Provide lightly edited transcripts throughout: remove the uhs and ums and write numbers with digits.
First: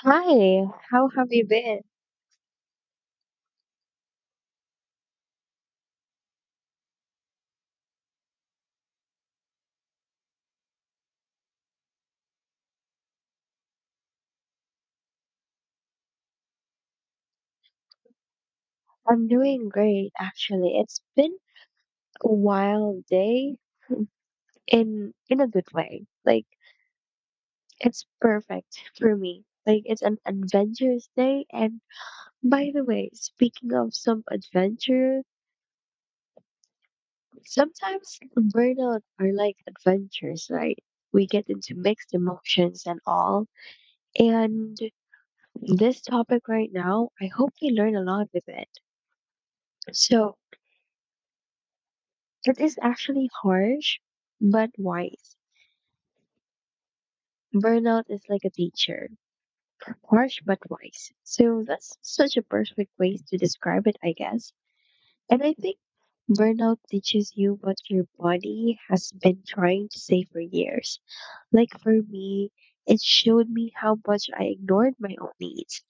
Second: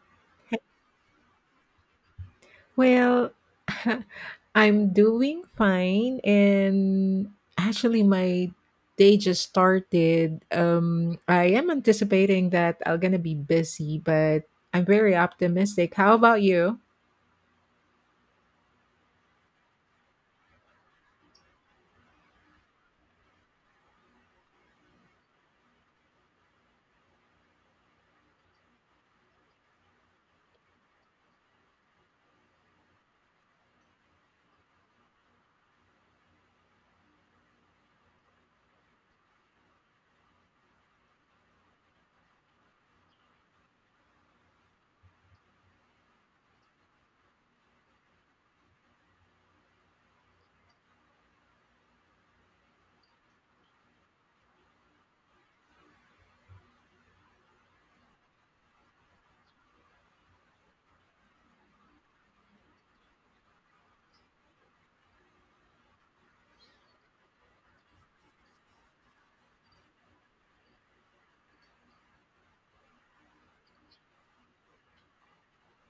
Hi, how have you been? Well, I'm doing fine and actually my day just started. I am anticipating that I'm going to be busy, but I'm very optimistic. How about you? I'm doing great, actually. It's been a wild day in a good way. Like it's perfect for me. Like it's an adventurous day. And by the way, speaking of some adventure, sometimes burnout are like adventures, right? We get into mixed emotions and all. And this topic right now, I hope we learn a lot with it. So it is actually harsh, but wise. Burnout is like a teacher, harsh but wise. So that's such a perfect way to describe it, I guess. And I think burnout teaches you what your body has been trying to say for years. Like for me, it showed me how much I ignored my own needs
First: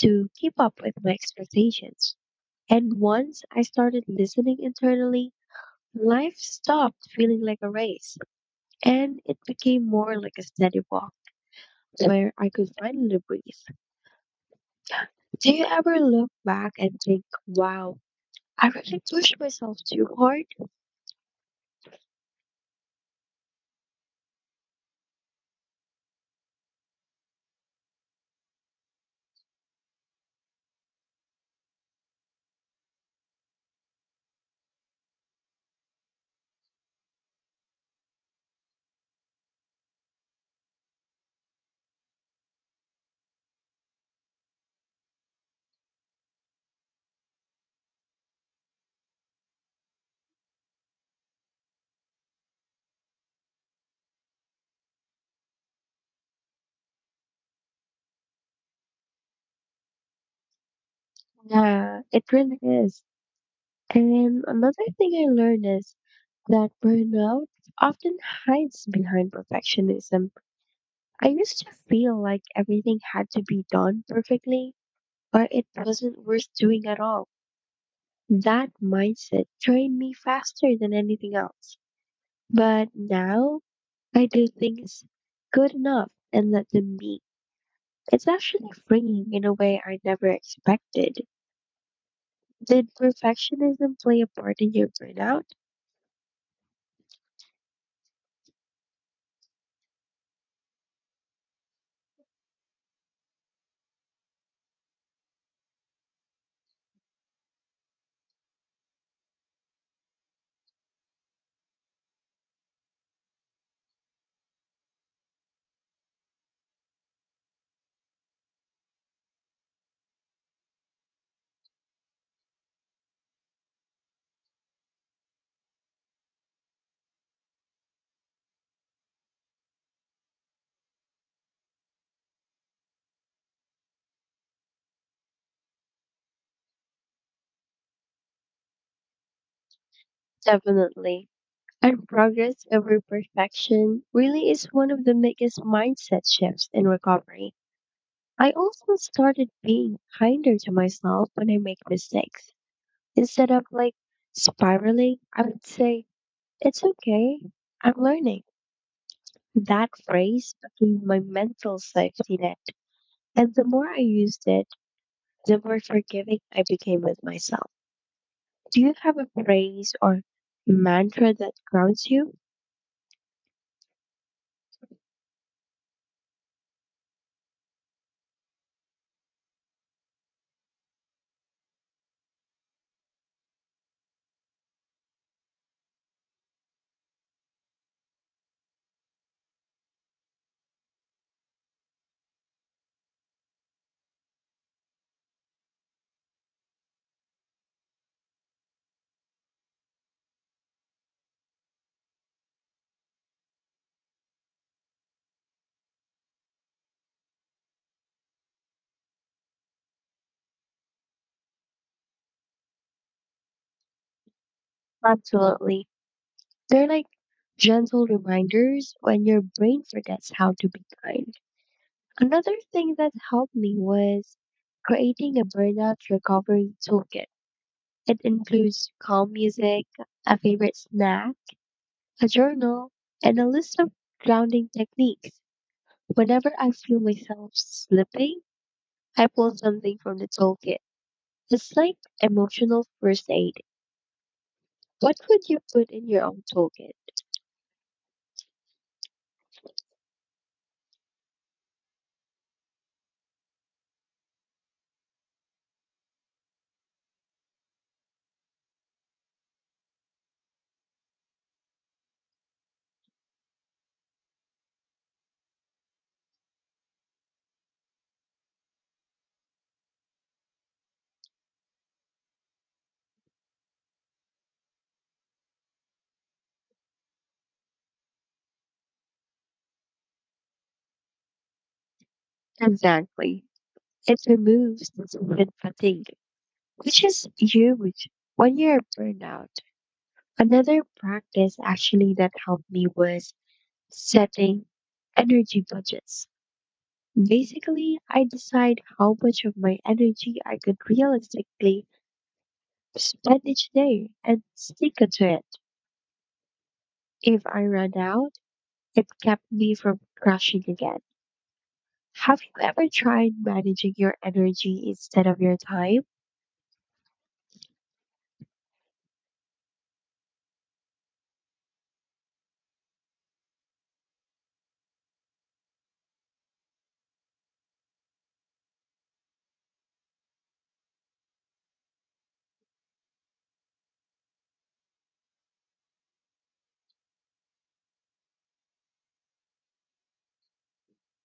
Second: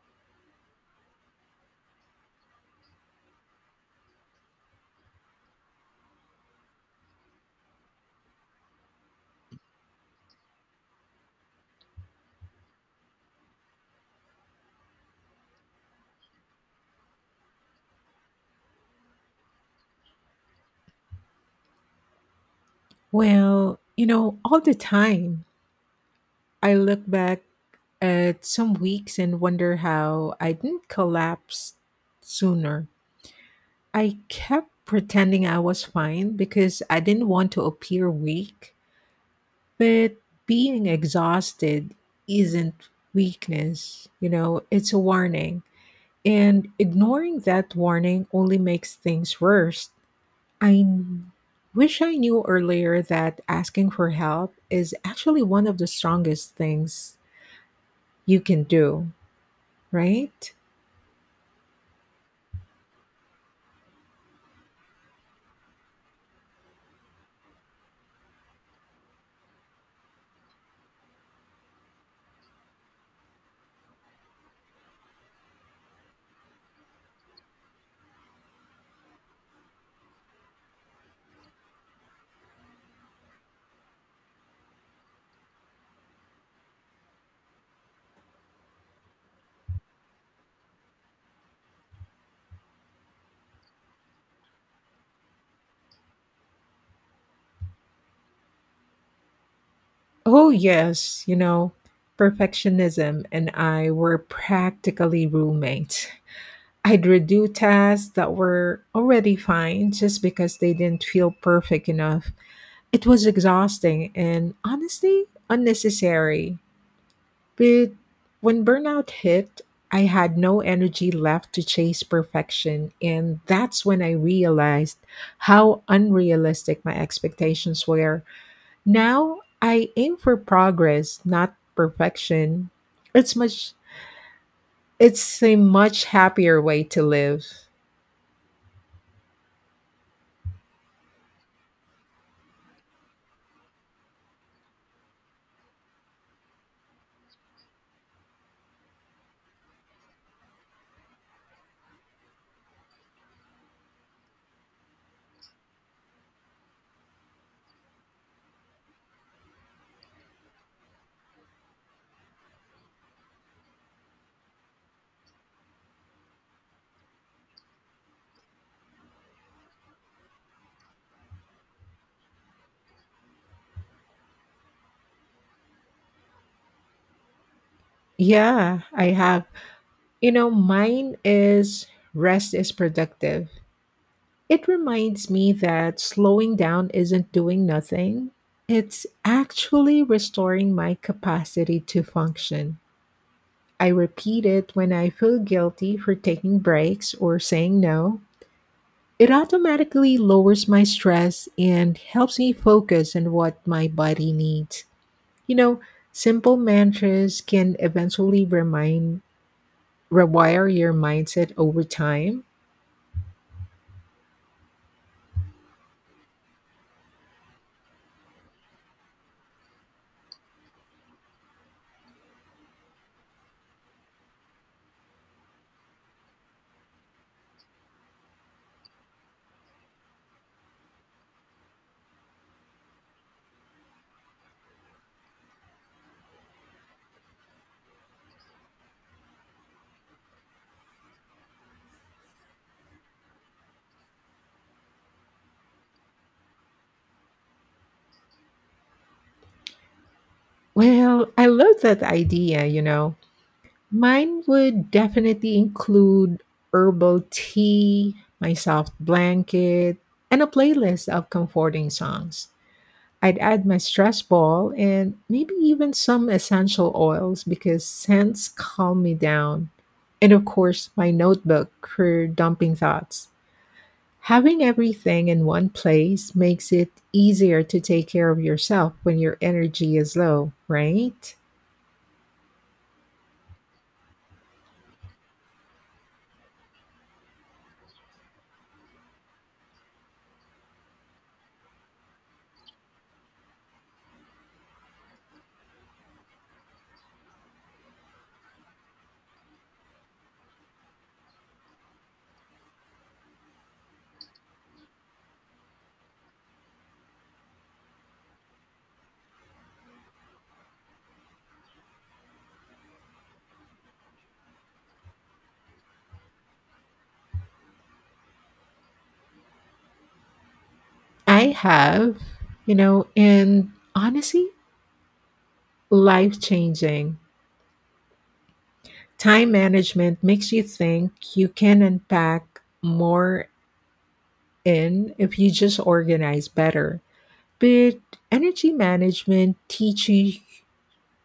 to keep up with my expectations. And once I started listening internally, life stopped feeling like a race, and it became more like a steady walk where I could finally breathe. Do you ever look back and think, wow, I really pushed myself too hard? Well, all the time I look back at some weeks and wonder how I didn't collapse sooner. I kept pretending I was fine because I didn't want to appear weak. But being exhausted isn't weakness, it's a warning. And ignoring that warning only makes things worse. I n- wish I knew earlier that asking for help is actually one of the strongest things you can do, right? Yeah, it really is. And another thing I learned is that burnout often hides behind perfectionism. I used to feel like everything had to be done perfectly or it wasn't worth doing at all. That mindset trained me faster than anything else. But now I do things good enough and let them be. It's actually freeing in a way I never expected. Did perfectionism play a part in your burnout? Oh, yes, perfectionism and I were practically roommates. I'd redo tasks that were already fine just because they didn't feel perfect enough. It was exhausting and honestly unnecessary. But when burnout hit, I had no energy left to chase perfection, and that's when I realized how unrealistic my expectations were. Now I aim for progress, not perfection. It's much it's a much happier way to live. Definitely. And progress over perfection really is one of the biggest mindset shifts in recovery. I also started being kinder to myself when I make mistakes. Instead of like spiraling, I would say, it's okay, I'm learning. That phrase became my mental safety net. And the more I used it, the more forgiving I became with myself. Do you have a phrase or mantra that grounds you? Yeah, I have. Mine is rest is productive. It reminds me that slowing down isn't doing nothing, it's actually restoring my capacity to function. I repeat it when I feel guilty for taking breaks or saying no. It automatically lowers my stress and helps me focus on what my body needs. You know, simple mantras can eventually remind rewire your mindset over time. Absolutely. They're like gentle reminders when your brain forgets how to be kind. Another thing that helped me was creating a burnout recovery toolkit. It includes calm music, a favorite snack, a journal, and a list of grounding techniques. Whenever I feel myself slipping, I pulled something from the toolkit. It's like emotional first aid. What would you put in your own toolkit? Well, I love that idea, Mine would definitely include herbal tea, my soft blanket, and a playlist of comforting songs. I'd add my stress ball and maybe even some essential oils because scents calm me down. And of course, my notebook for dumping thoughts. Having everything in one place makes it easier to take care of yourself when your energy is low, right? Exactly. It removes decision fatigue, which is huge when you're burned out. Another practice actually that helped me was setting energy budgets. Basically, I decide how much of my energy I could realistically spend each day and stick to it. If I run out, it kept me from crashing again. Have you ever tried managing your energy instead of your time? I have, and honestly, life changing. Time management makes you think you can unpack more in if you just organize better. But energy management teaches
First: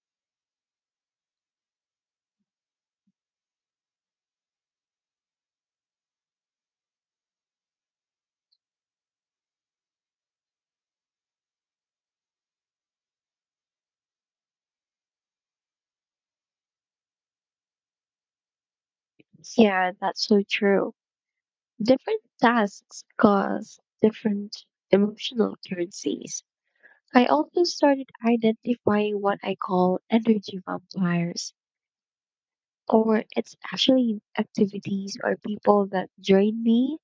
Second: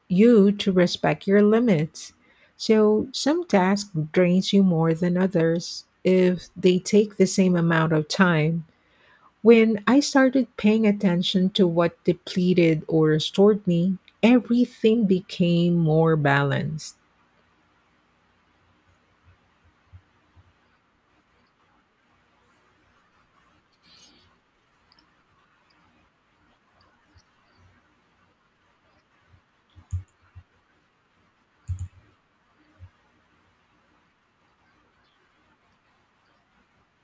you to respect your limits. So some tasks drains you more than others if they take the same amount of time. When I started paying attention to what depleted or restored me, everything became more balanced. Yeah, that's so true. Different tasks cause different emotional currencies. I also started identifying what I call energy vampires, or it's actually activities or people that drain me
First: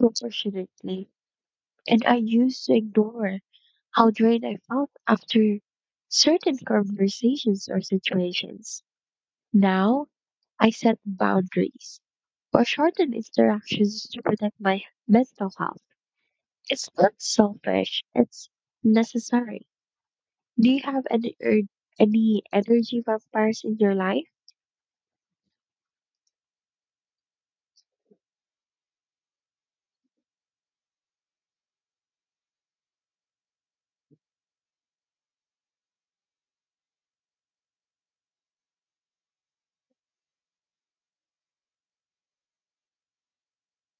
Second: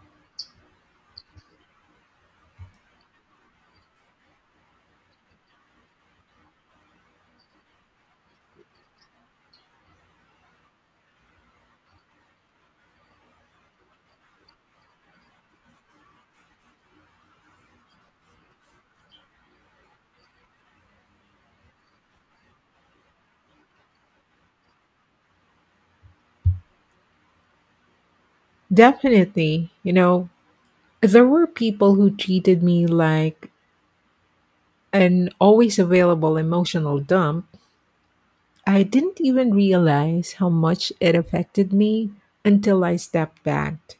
disproportionately and I used to ignore how drained I felt after certain conversations or situations. Now, I set boundaries or shorten interactions to protect my mental health. It's not selfish, it's necessary. Do you have any energy vampires in your life? Definitely, there were people who treated me like an always available emotional dump. I didn't even realize how much it affected me until I stepped back.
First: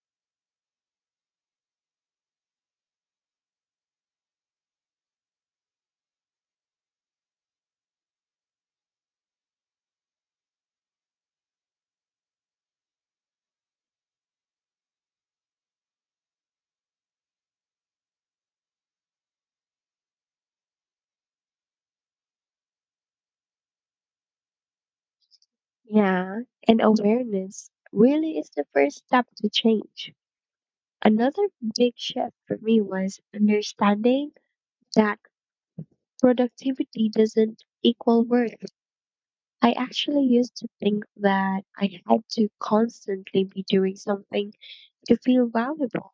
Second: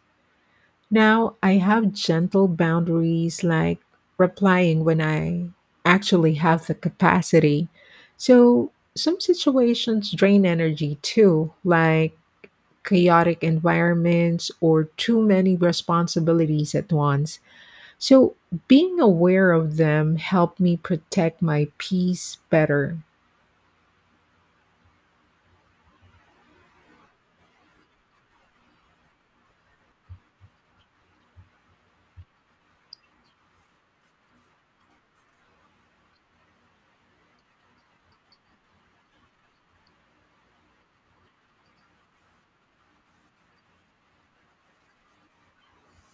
Now I have gentle boundaries like replying when I actually have the capacity. So some situations drain energy too, like chaotic environments or too many responsibilities at once. So being aware of them helped me protect my peace better. Yeah, and awareness really is the first step to change. Another big shift for me was understanding that productivity doesn't equal worth. I actually used to think that I had to constantly be doing something to feel valuable.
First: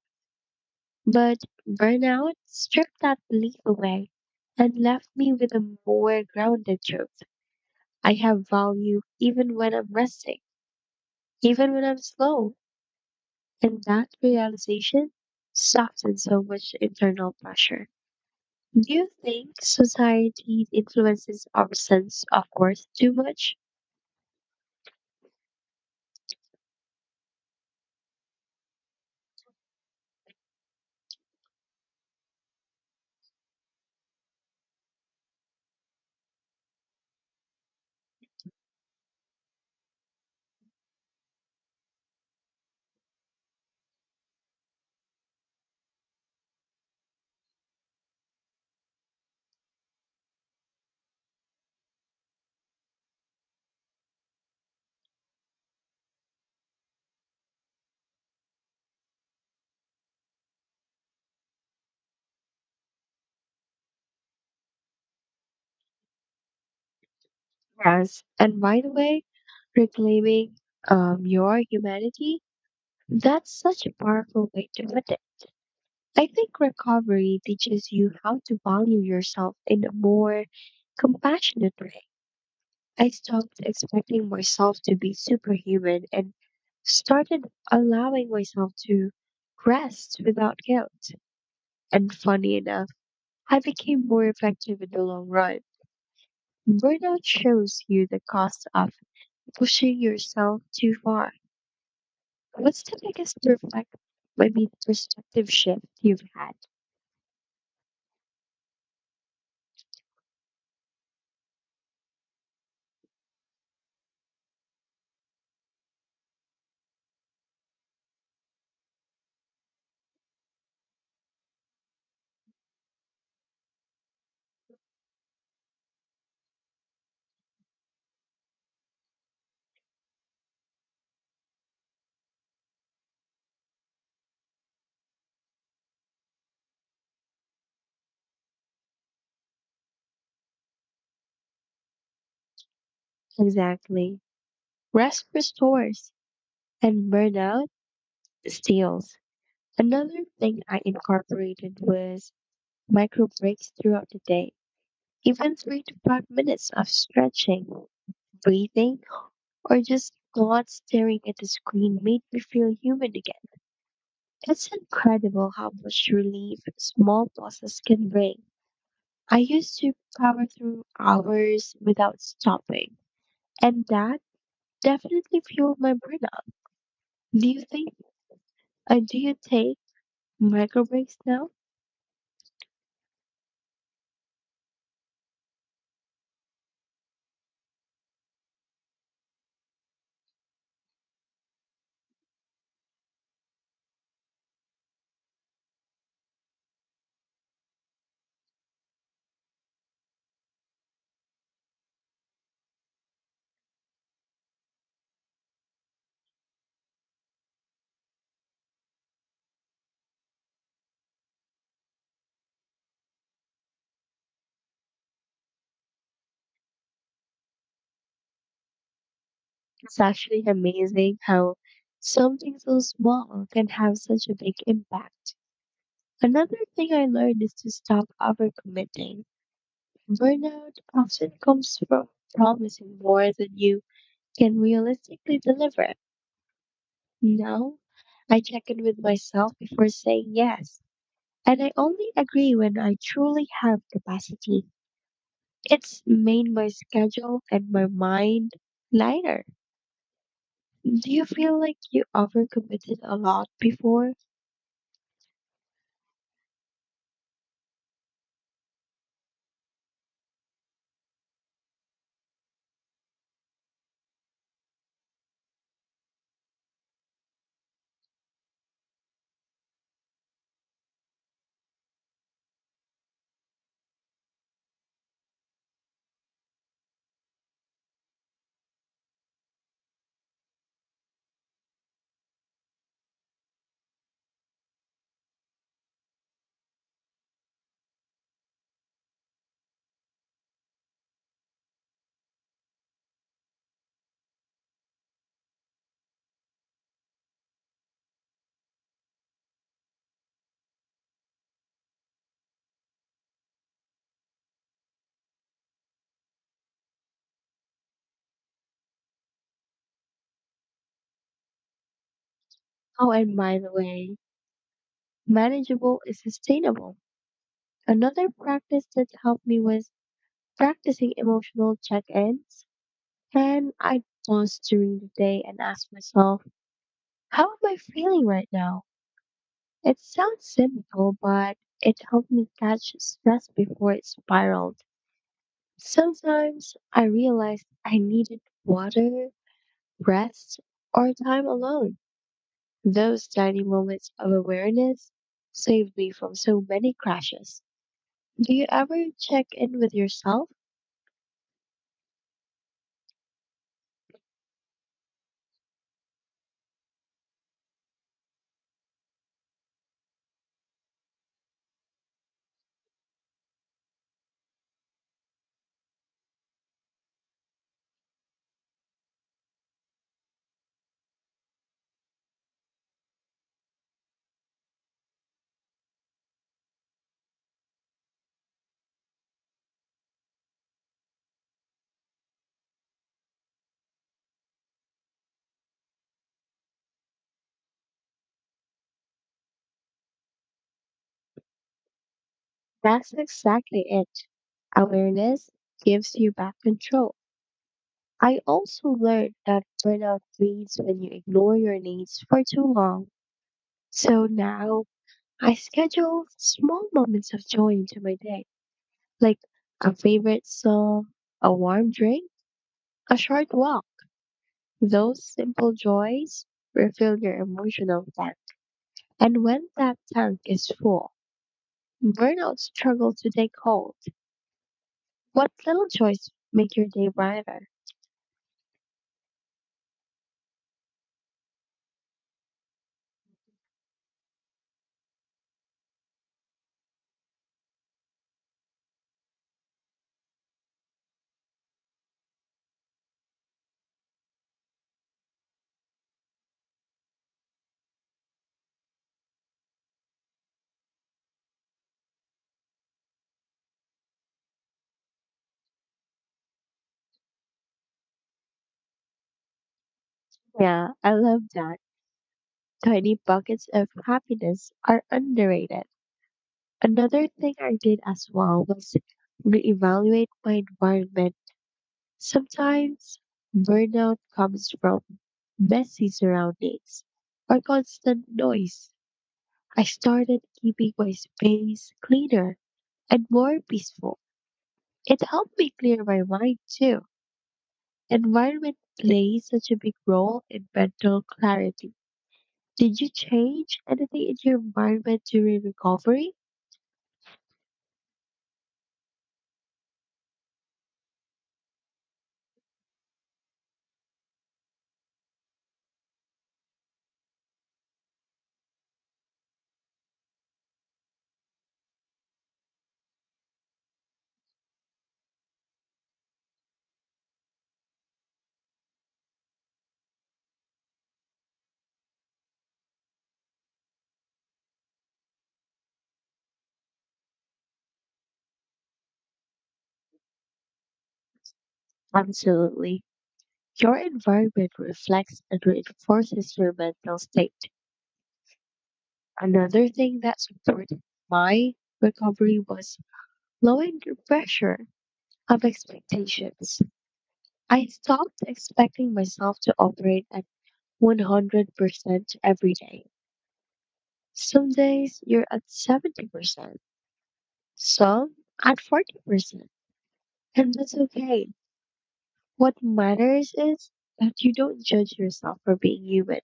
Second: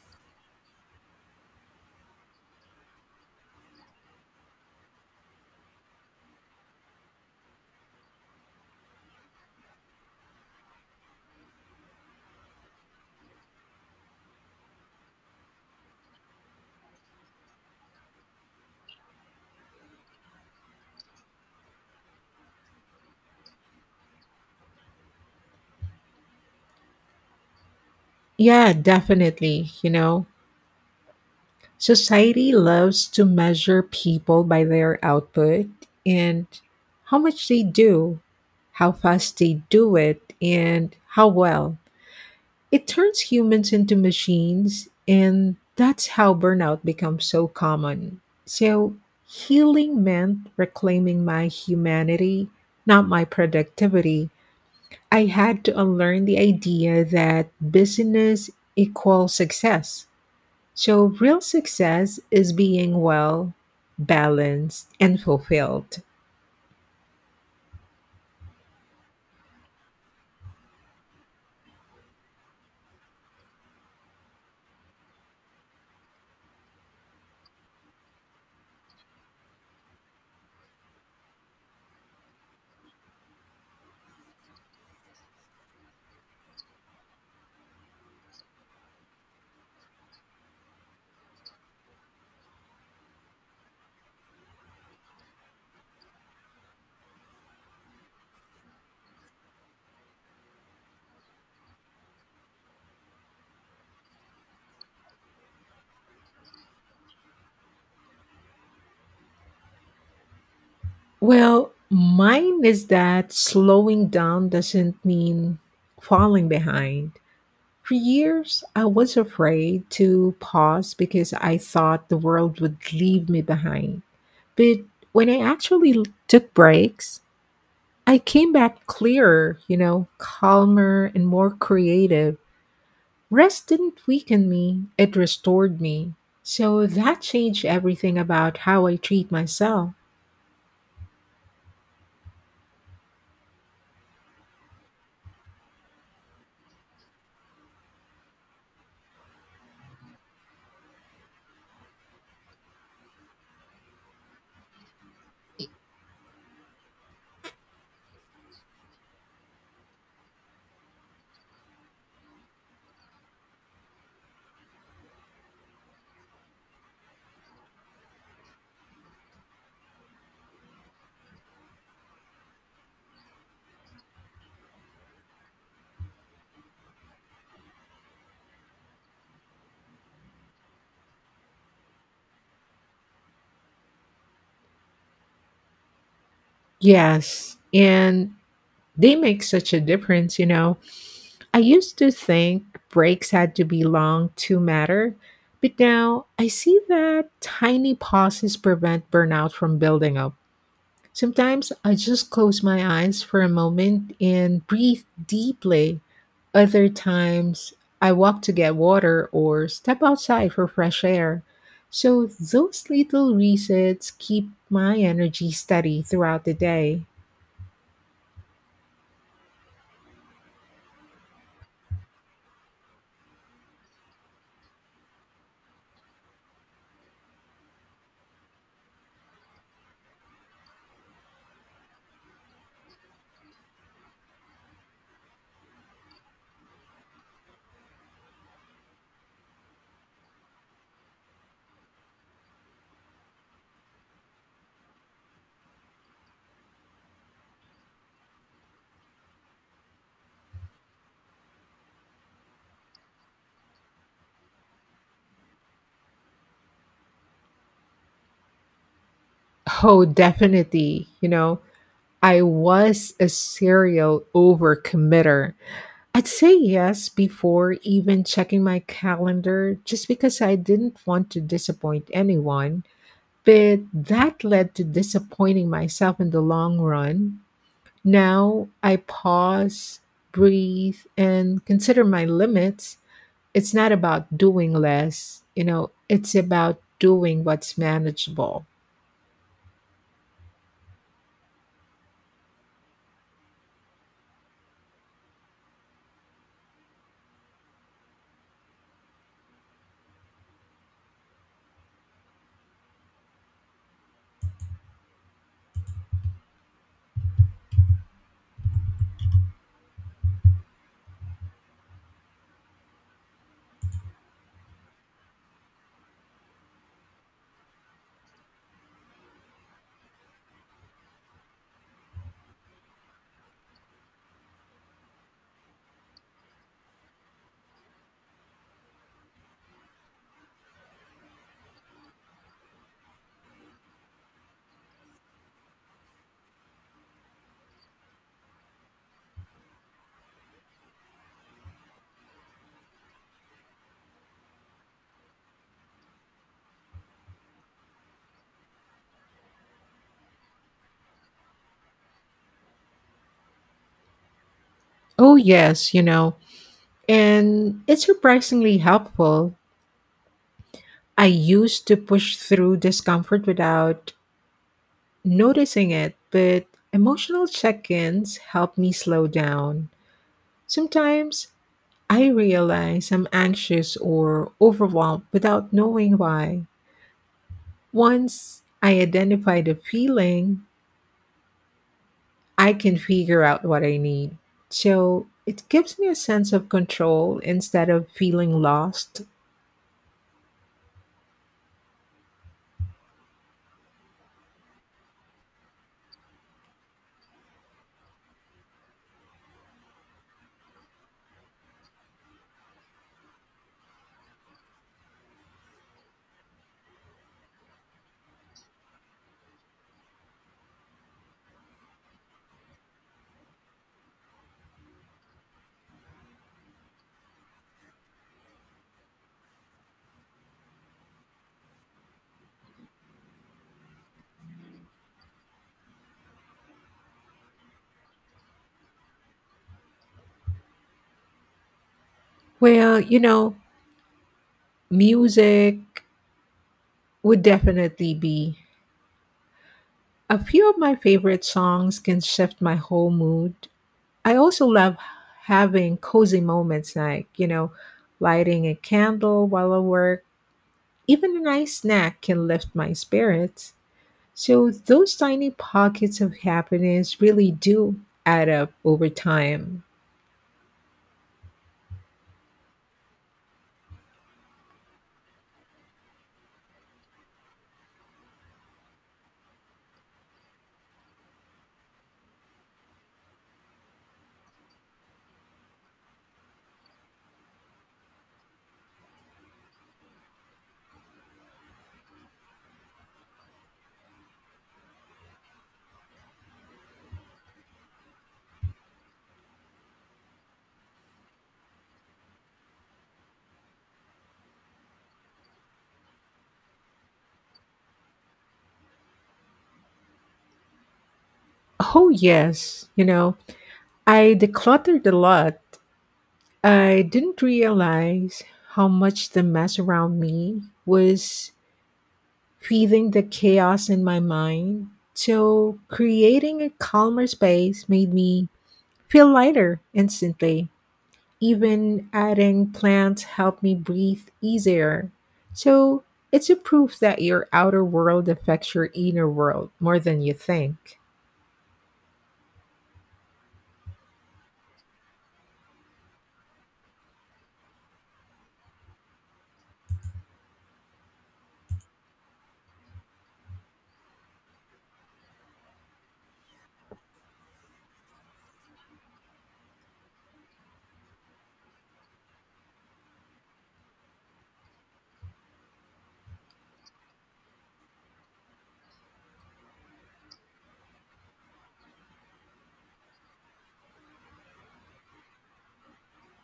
But burnout stripped that belief away and left me with a more grounded truth. I have value even when I'm resting, even when I'm slow. And that realization softens so much internal pressure. Do you think society influences our sense of worth too much? Yeah, definitely, Society loves to measure people by their output and how much they do, how fast they do it, and how well. It turns humans into machines, and that's how burnout becomes so common. So, healing meant reclaiming my humanity, not my productivity. I had to unlearn the idea that business equals success, so real success is being well balanced and fulfilled. Yes, and by the way, reclaiming your humanity, that's such a powerful way to put it. I think recovery teaches you how to value yourself in a more compassionate way. I stopped expecting myself to be superhuman and started allowing myself to rest without guilt. And funny enough, I became more effective in the long run. Burnout shows you the cost of pushing yourself too far. What's the biggest perspective shift you've had? Well, mine is that slowing down doesn't mean falling behind. For years, I was afraid to pause because I thought the world would leave me behind. But when I took breaks, I came back clearer, calmer and more creative. Rest didn't weaken me, it restored me. So that changed everything about how I treat myself. Exactly. Rest restores and burnout steals. Another thing I incorporated was micro breaks throughout the day, even 3 to 5 minutes of stretching, breathing, or just not staring at the screen made me feel human again. It's incredible how much relief small pauses can bring. I used to power through hours without stopping, and that definitely fueled my burnout. Do you think, do you take micro breaks now? Yes, and they make such a difference, I used to think breaks had to be long to matter, but now I see that tiny pauses prevent burnout from building up. Sometimes I just close my eyes for a moment and breathe deeply. Other times I walk to get water or step outside for fresh air. So those little resets keep my energy steady throughout the day. It's actually amazing how something so small can have such a big impact. Another thing I learned is to stop overcommitting. Burnout often comes from promising more than you can realistically deliver. Now, I check in with myself before saying yes, and I only agree when I truly have capacity. It's made my schedule and my mind lighter. Do you feel like you overcommitted a lot before? Oh, definitely. I was a serial overcommitter. I'd say yes before even checking my calendar just because I didn't want to disappoint anyone. But that led to disappointing myself in the long run. Now I pause, breathe, and consider my limits. It's not about doing less, it's about doing what's manageable. Oh, and by the way, manageable is sustainable. Another practice that helped me was practicing emotional check ins. And I pause during the day and ask myself, how am I feeling right now? It sounds simple, but it helped me catch stress before it spiraled. Sometimes I realized I needed water, rest, or time alone. Those tiny moments of awareness saved me from so many crashes. Do you ever check in with yourself? Oh, yes, and it's surprisingly helpful. I used to push through discomfort without noticing it, but emotional check ins help me slow down. Sometimes I realize I'm anxious or overwhelmed without knowing why. Once I identify the feeling, I can figure out what I need. So it gives me a sense of control instead of feeling lost. That's exactly it. Awareness gives you back control. I also learned that burnout leads when you ignore your needs for too long. So now I schedule small moments of joy into my day, like a favorite song, a warm drink, a short walk. Those simple joys refill your emotional tank. And when that tank is full, burnout struggles to take hold. What little joys make your day brighter? Well, music would definitely be. A few of my favorite songs can shift my whole mood. I also love having cozy moments like, lighting a candle while I work. Even a nice snack can lift my spirits. So, those tiny pockets of happiness really do add up over time. Yeah, I love that. Tiny buckets of happiness are underrated. Another thing I did as well was reevaluate my environment. Sometimes burnout comes from messy surroundings or constant noise. I started keeping my space cleaner and more peaceful. It helped me clear my mind too. Environment plays such a big role in mental clarity. Did you change anything in your environment during recovery? Oh, yes. I decluttered a lot. I didn't realize how much the mess around me was feeding the chaos in my mind. So, creating a calmer space made me feel lighter instantly. Even adding plants help me breathe easier. So it's a proof that your outer world affects your inner world more than you think. Absolutely. Your environment reflects and reinforces your mental state. Another thing that supported my recovery was lowering the pressure of expectations. I stopped expecting myself to operate 100% every day. Some days you're at 70%, some at 40%, and that's okay. What matters is that you don't judge yourself for being human.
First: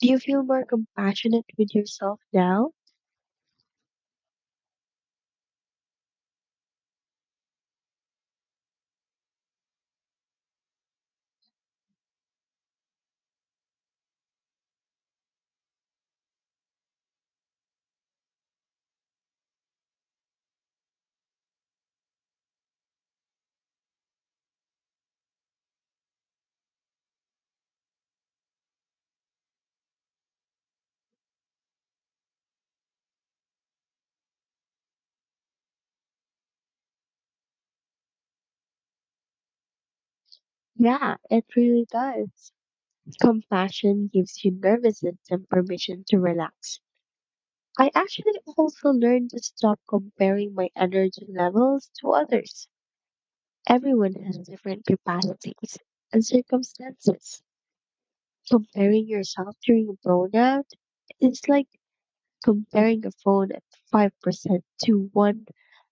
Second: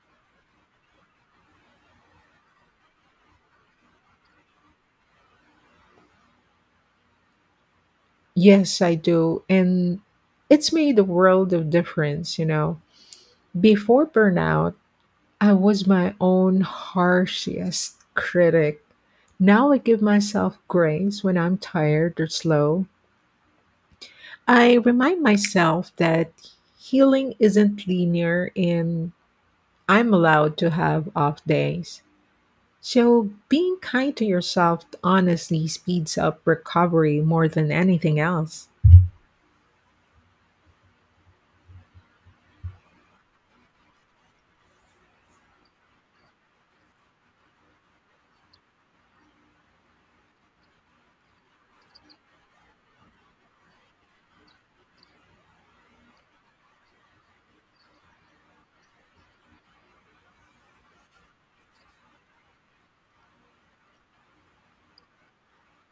Do you feel more compassionate with yourself now? Yes, I do. And it's made a world of difference, Before burnout, I was my own harshest critic. Now I give myself grace when I'm tired or slow. I remind myself that healing isn't linear and I'm allowed to have off days. So, being kind to yourself honestly speeds up recovery more than anything else. Yeah, it really does. Compassion gives you nervous system permission to relax. I actually also learned to stop comparing my energy levels to others. Everyone has different capacities and circumstances. Comparing yourself during a burnout is like comparing a phone at 5% to one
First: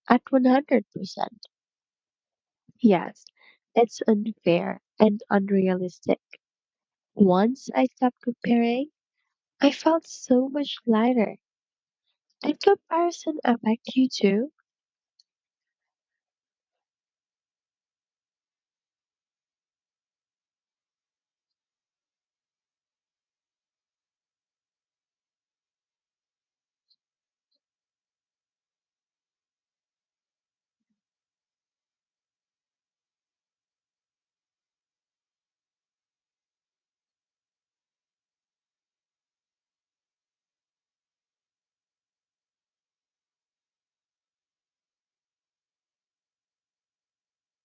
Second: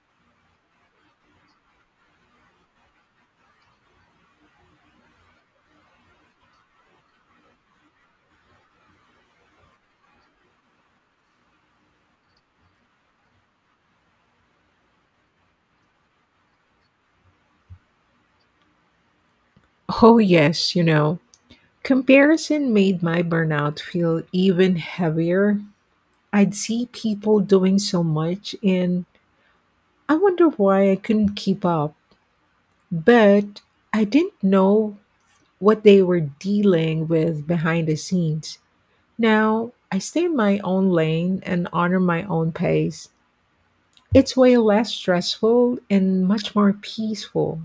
at 100%. Yes, it's unfair and unrealistic. Once I stopped comparing, I felt so much lighter. Did comparison affect you too? Oh, yes, comparison made my burnout feel even heavier. I'd see people doing so much, and I wonder why I couldn't keep up. But I didn't know what they were dealing with behind the scenes. Now, I stay in my own lane and honor my own pace. It's way less stressful and much more peaceful.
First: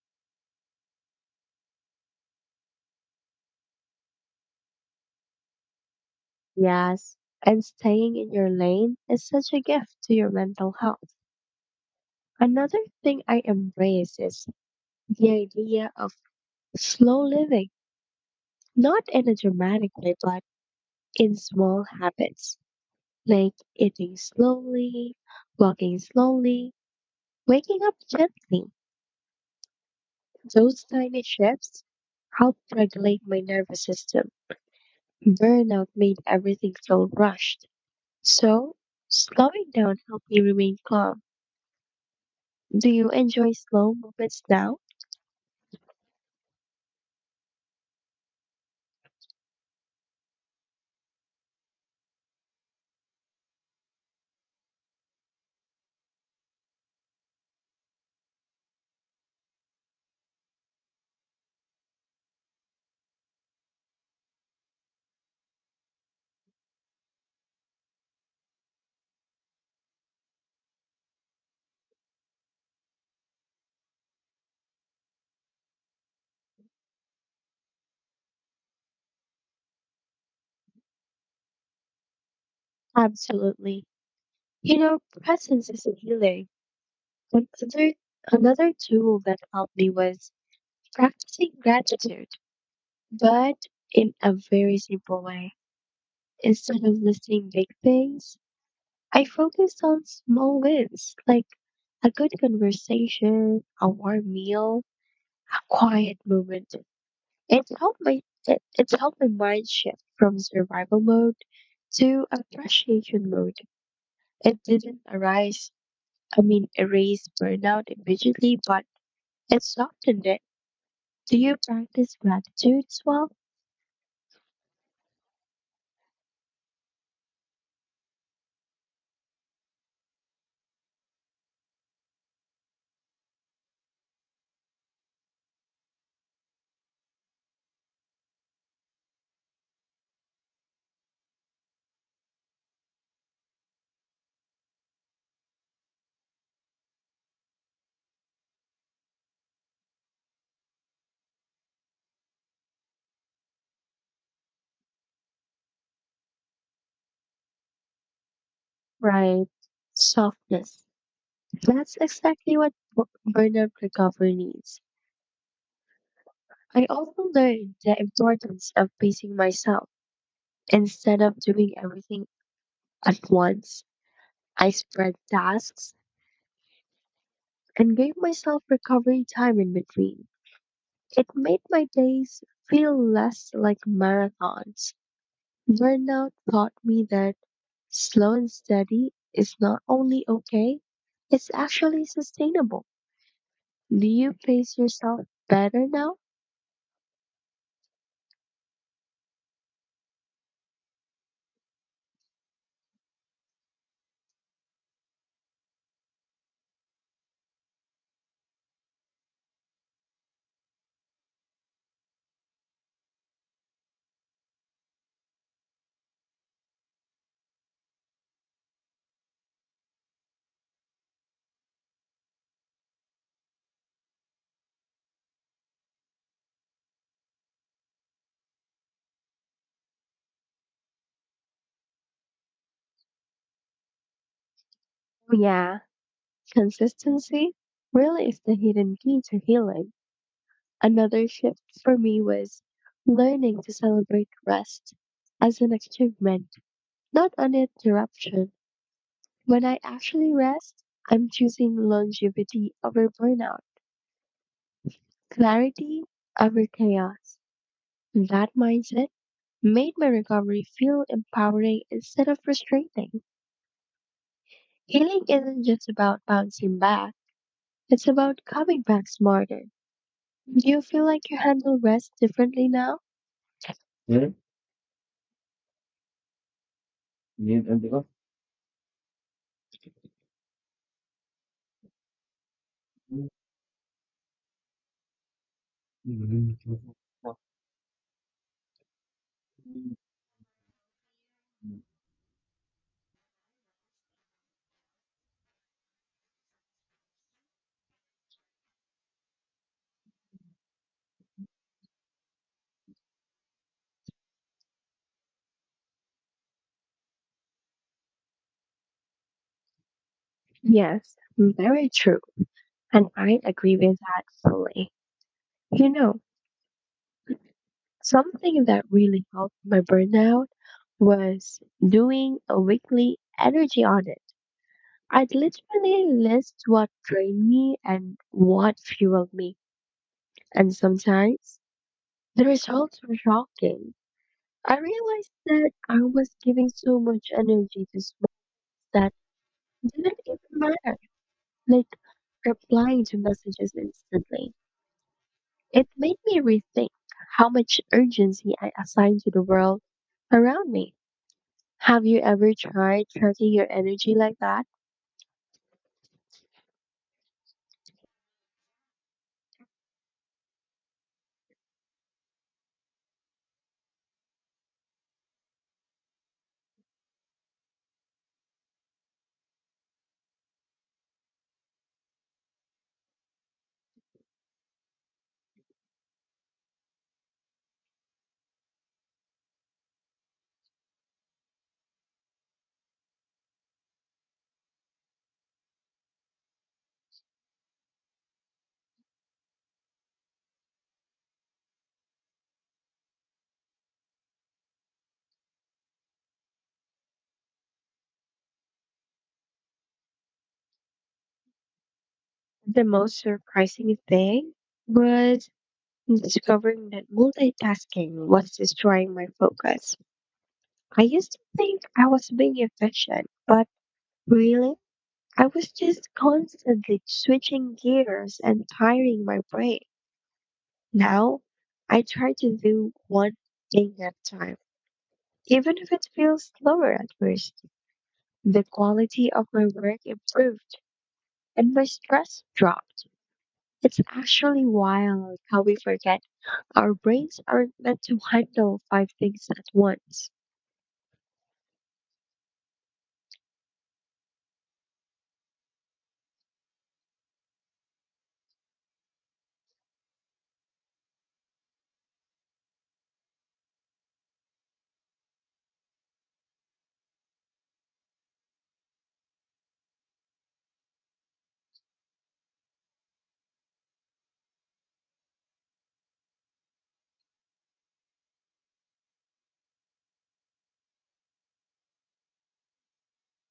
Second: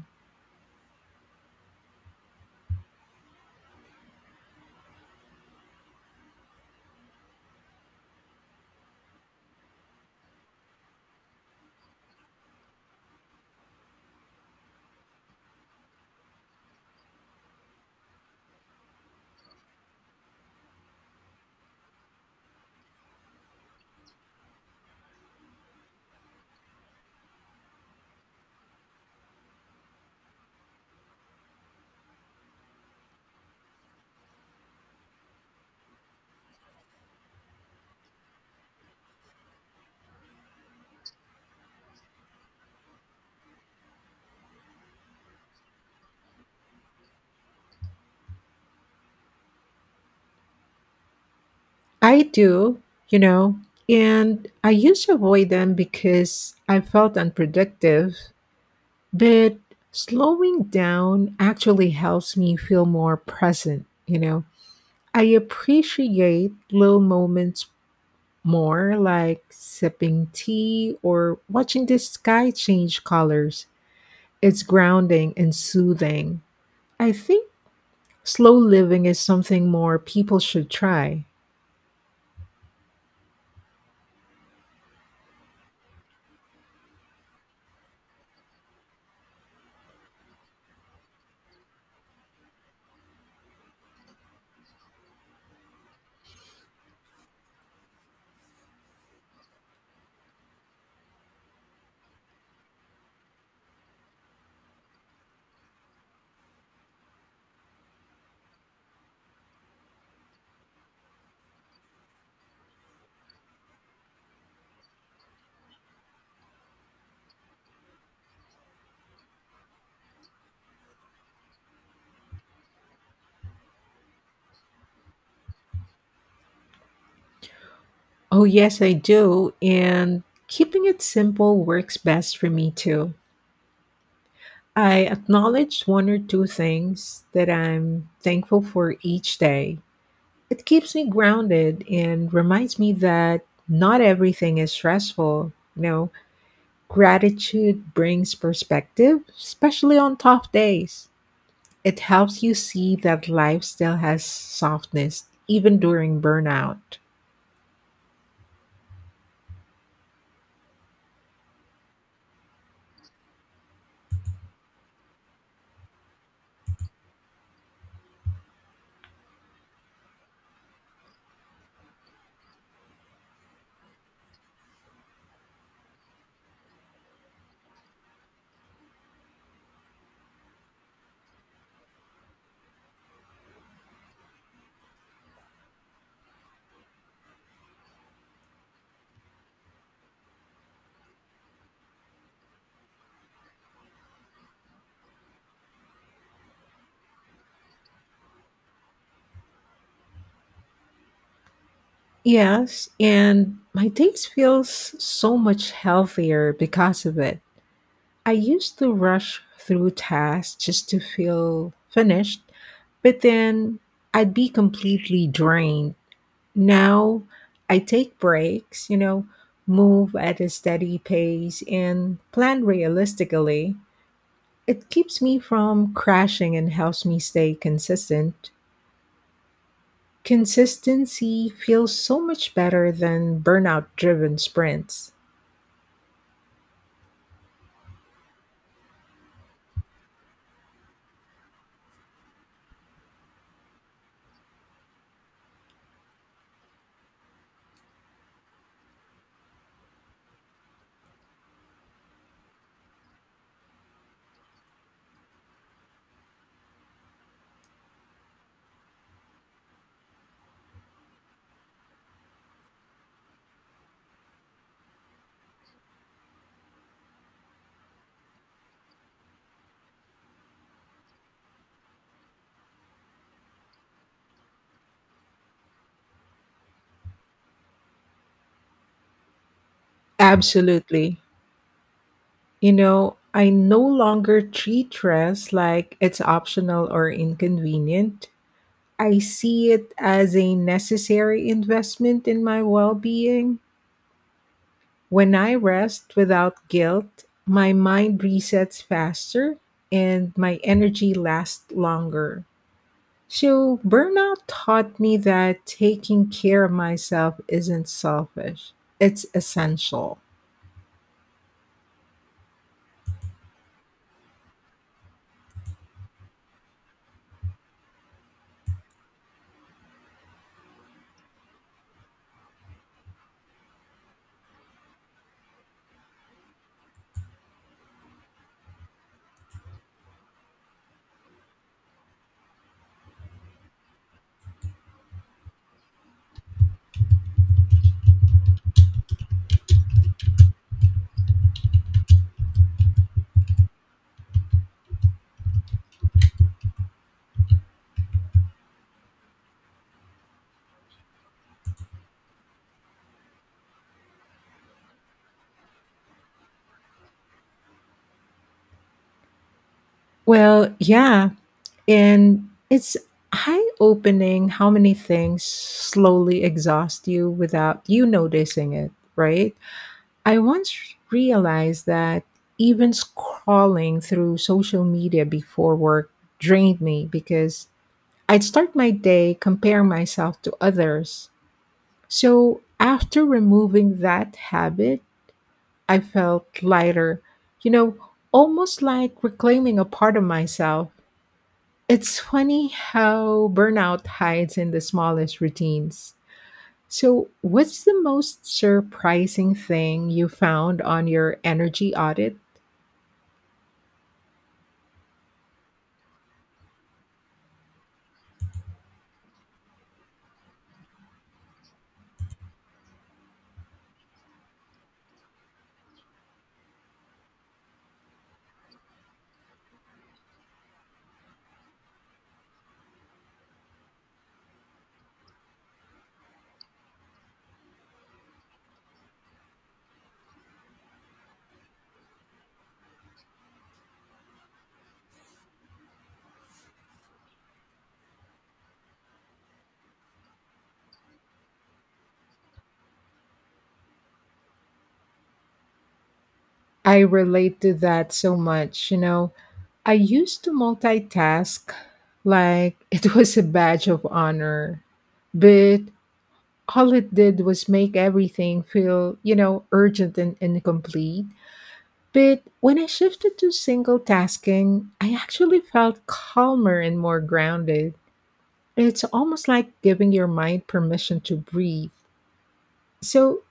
Yes, and staying in your lane is such a gift to your mental health. Another thing I embrace is the idea of slow living, not in a dramatic way, but in small habits, like eating slowly, walking slowly, waking up gently. Those tiny shifts helped regulate my nervous system. Burnout made everything feel rushed. So, slowing down helped me remain calm. Do you enjoy slow movements now? I do, you know, and I used to avoid them because I felt unproductive, but slowing down actually helps me feel more present, I appreciate little moments more, like sipping tea or watching the sky change colors. It's grounding and soothing. I think slow living is something more people should try. Absolutely. You know, presence is healing. Another, another tool that helped me was practicing gratitude, but in a very simple way. Instead of listing big things, I focused on small wins, like a good conversation, a warm meal, a quiet moment. It helped my it helped my mind shift from survival mode to appreciation mode. It didn't erase burnout immediately, but it softened it. Do you practice gratitude as well? Oh, yes, I do. And keeping it simple works best for me too. I acknowledge one or two things that I'm thankful for each day. It keeps me grounded and reminds me that not everything is stressful. Gratitude brings perspective, especially on tough days. It helps you see that life still has softness, even during burnout. Right. Softness. That's exactly what burnout recovery needs. I also learned the importance of pacing myself. Instead of doing everything at once, I spread tasks and gave myself recovery time in between. It made my days feel less like marathons. Burnout taught me that slow and steady is not only okay, it's actually sustainable. Do you pace yourself better now? Yes, and my days feels so much healthier because of it. I used to rush through tasks just to feel finished, but then I'd be completely drained. Now I take breaks, move at a steady pace and plan realistically. It keeps me from crashing and helps me stay consistent. Consistency feels so much better than burnout driven sprints. Oh, yeah, consistency really is the hidden key to healing. Another shift for me was learning to celebrate rest as an achievement, not an interruption. When I actually rest, I'm choosing longevity over burnout, clarity over chaos. That mindset made my recovery feel empowering instead of frustrating. Healing isn't just about bouncing back. It's about coming back smarter. Do you feel like you handle rest differently now? Absolutely. I no longer treat rest like it's optional or inconvenient. I see it as a necessary investment in my well being. When I rest without guilt, my mind resets faster and my energy lasts longer. So, burnout taught me that taking care of myself isn't selfish, it's essential. Yes, very true. And I agree with that fully. You know, something that really helped my burnout was doing a weekly energy audit. I'd literally list what drained me and what fueled me. And sometimes the results were shocking. I realized that I was giving so much energy to small that didn't even matter, like replying to messages instantly. It made me rethink how much urgency I assign to the world around me. Have you ever tried tracking your energy like that? Well, yeah. And it's eye opening how many things slowly exhaust you without you noticing it, right? I once realized that even scrolling through social media before work drained me because I'd start my day comparing myself to others. So after removing that habit, I felt lighter, you know, almost like reclaiming a part of myself. It's funny how burnout hides in the smallest routines. So, what's the most surprising thing you found on your energy audit? The most surprising thing was discovering that multitasking was destroying my focus. I used to think I was being efficient, but really I was just constantly switching gears and tiring my brain. Now I try to do one thing at a time, even if it feels slower at first. The quality of my work improved and my stress dropped. It's actually wild how we forget our brains aren't meant to handle five things at once. I relate to that so much, I used to multitask like it was a badge of honor. But all it did was make everything feel, urgent and incomplete. But when I shifted to single tasking, I actually felt calmer and more grounded. It's almost like giving your mind permission to breathe. So,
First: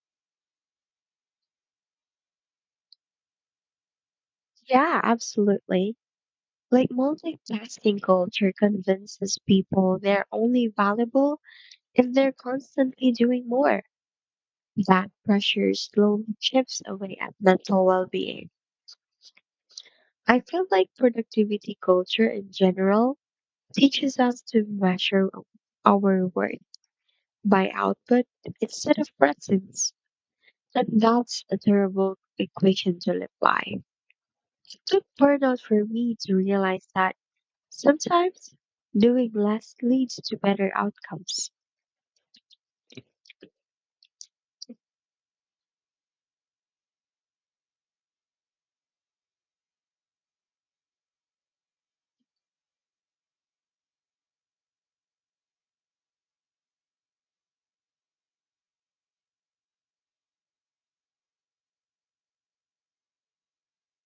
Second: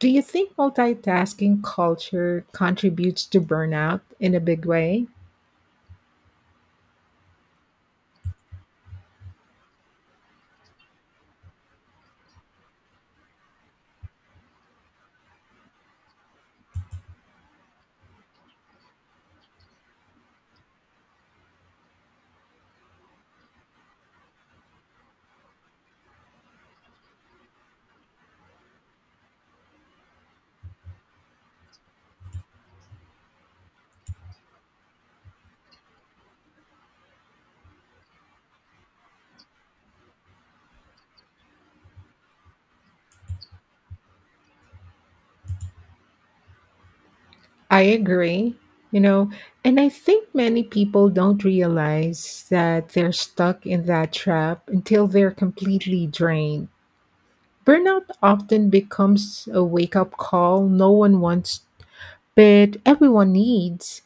do you think multitasking culture contributes to burnout in a big Yeah, way? absolutely. Like multitasking culture convinces people they're only valuable if they're constantly doing more, that pressure slowly chips away at mental well being. I feel like productivity culture in general teaches us to measure our worth by output instead of presence. And that's a terrible equation to live by. It took burnout for me to realize that sometimes doing less leads to better outcomes. I agree. You know, and I think many people don't realize that they're stuck in that trap until they're completely drained. Burnout often becomes a wake up call no one wants, but everyone needs.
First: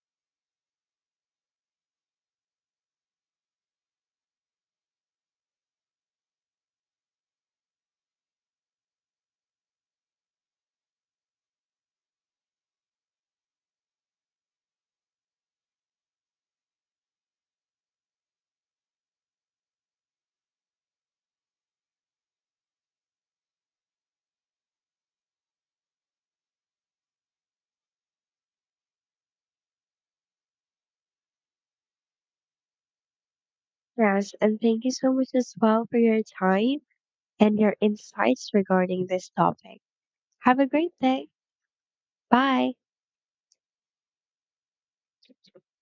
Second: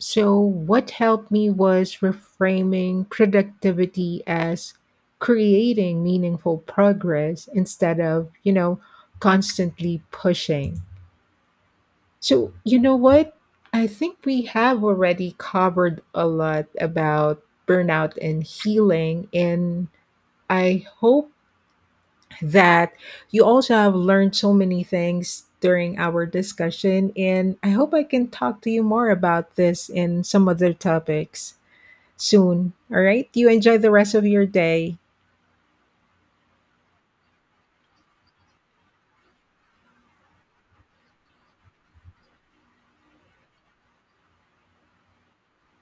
So, what helped me was reframing productivity as creating meaningful progress instead of, constantly pushing. So, you know what? I think we have already covered a lot about burnout and healing, and I hope that you also have learned so many things during our discussion. And I hope I can talk to you more about this and some other topics soon. All right. You enjoy the rest of Yes, your and thank you day. so much as well for your time and your insights regarding this topic. Have a great day. Bye.